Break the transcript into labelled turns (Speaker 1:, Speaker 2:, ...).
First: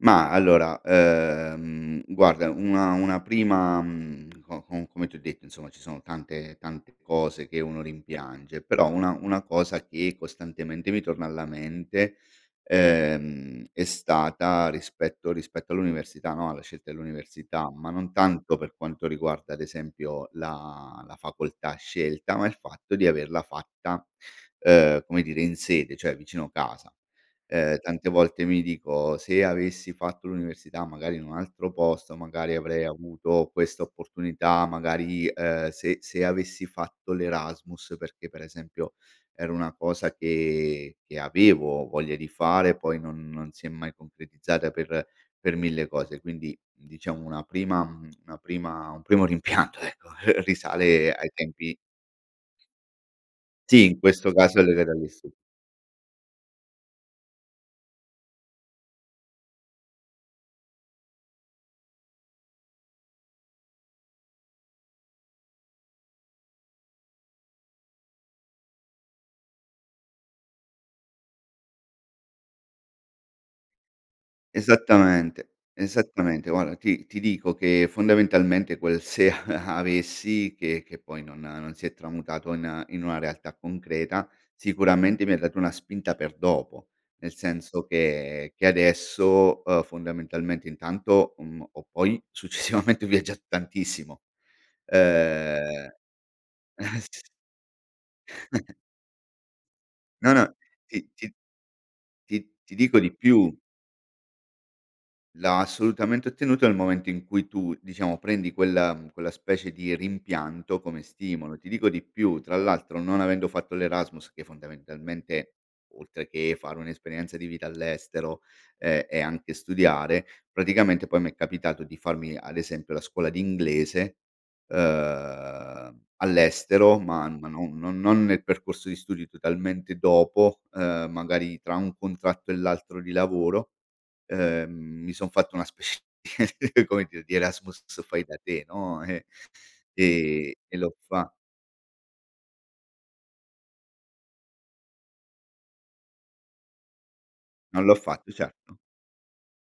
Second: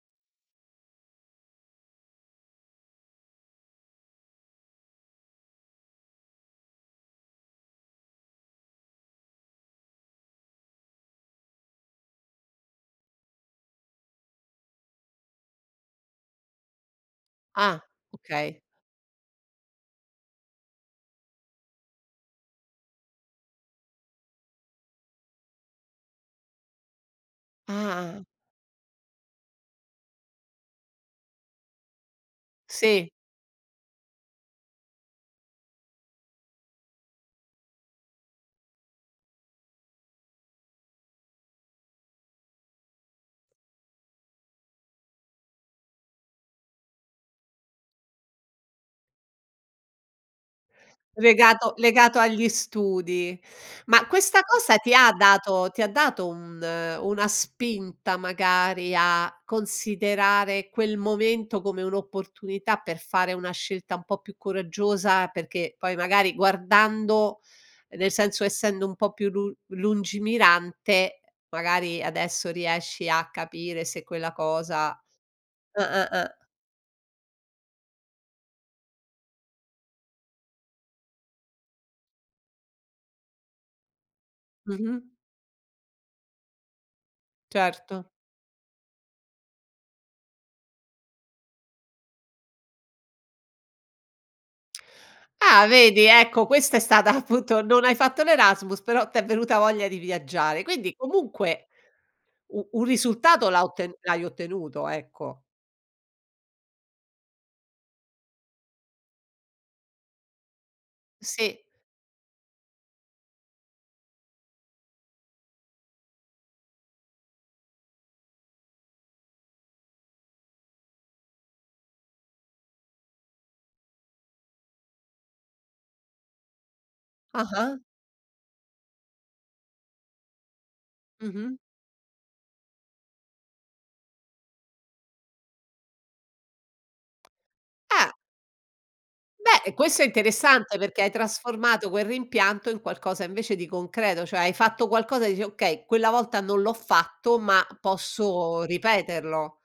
Speaker 1: Ma allora, ehm, guarda una una prima mhmm, co co come ti ho detto insomma ci sono tante tante cose che uno rimpiange; però una una cosa che costantemente mi torna alla mente, ehm, è stata rispetto rispetto all'università, no, alla scelta dell'università,
Speaker 2: Ah.
Speaker 1: ma non tanto
Speaker 2: Okay.
Speaker 1: per quanto riguarda ad esempio la la facoltà scelta, ma il fatto di averla fatta, ehm, come dire, in sede, cioè, vicino casa. Ehm, tante
Speaker 2: Ah.
Speaker 1: volte mi dico: "Se avessi fatto l'università magari in un altro posto, magari avrei
Speaker 2: Sì.
Speaker 1: avuto questa opportunità, magari, ehm, se se avessi fatto l'Erasmus", perché per esempio, era una cosa che che avevo voglia di fare, poi non non si è mai concretizzata per per 1000 cose; quindi diciamo, mhmm, una prima una prima un primo rimpianto ecco, risale, ehm, ai
Speaker 2: Legato
Speaker 1: tempi
Speaker 2: legato agli studi.
Speaker 1: Sì, in
Speaker 2: Ma
Speaker 1: questo
Speaker 2: questa
Speaker 1: caso è
Speaker 2: cosa
Speaker 1: legata
Speaker 2: ti
Speaker 1: agli
Speaker 2: ha
Speaker 1: stu
Speaker 2: dato ti ha dato un una spinta magari a considerare quel momento come un'opportunità per fare una scelta un po' più coraggiosa, perché poi magari guardando nel senso essendo un po' più lu lungimirante, magari adesso riesci a capire se quella cosa
Speaker 1: Esattamente,
Speaker 2: ah-ah, ah.
Speaker 1: esattamente. Guarda ti ti dico che fondamentalmente, quel se a avessi, che che poi non non si è tramutato in in una realtà concreta,
Speaker 2: Mh-mh.
Speaker 1: sicuramente mi ha dato una spinta per dopo. Nel senso
Speaker 2: Certo.
Speaker 1: che che adesso, uhm, fondamentalmente intanto, mhmm, ho poi successivamente viaggiato tantissimo.
Speaker 2: Ah
Speaker 1: Ehm
Speaker 2: vedi, ecco, questa è stata
Speaker 1: s
Speaker 2: appunto non hai fatto l'Erasmus, però t'è venuta voglia di
Speaker 1: No, no.
Speaker 2: viaggiare. Quindi
Speaker 1: Ti ti
Speaker 2: comunque,
Speaker 1: ti
Speaker 2: u
Speaker 1: ti
Speaker 2: un
Speaker 1: dico di
Speaker 2: risultato
Speaker 1: più
Speaker 2: la otten l'hai ottenuto, ecco.
Speaker 1: La assolutamente ottenuto nel momento in cui tu, diciamo, prendi quella, mhmm quella specie di rimpianto come stimolo.
Speaker 2: Sì.
Speaker 1: Ti dico di più: tra l'altro non avendo fatto l'Erasmus che fondamentalmente, oltre che fare un'esperienza di vita all'estero, ehm, e anche studiare, praticamente poi mi è capitato di farmi, ad esempio, la scuola di inglese, uhm, all'estero, ma ma non
Speaker 2: Ah-ah.
Speaker 1: non non nel percorso di studio, totalmente dopo, ehm,
Speaker 2: Mh-mh.
Speaker 1: magari tra un contratto e l'altro di lavoro, ehm, mi son fatto una specie di come dir di Erasmus
Speaker 2: Eh.
Speaker 1: fai da te no, eh.
Speaker 2: Beh, eh, questo è
Speaker 1: Ehm, e
Speaker 2: interessante
Speaker 1: l'ho
Speaker 2: perché hai
Speaker 1: fa
Speaker 2: trasformato quel rimpianto in qualcosa invece di concreto; cioè hai fatto qualcosa e dici: "Okay, quella volta non l'ho fatto, ma
Speaker 1: Non l'ho fatto,
Speaker 2: posso
Speaker 1: certo.
Speaker 2: ripeterlo".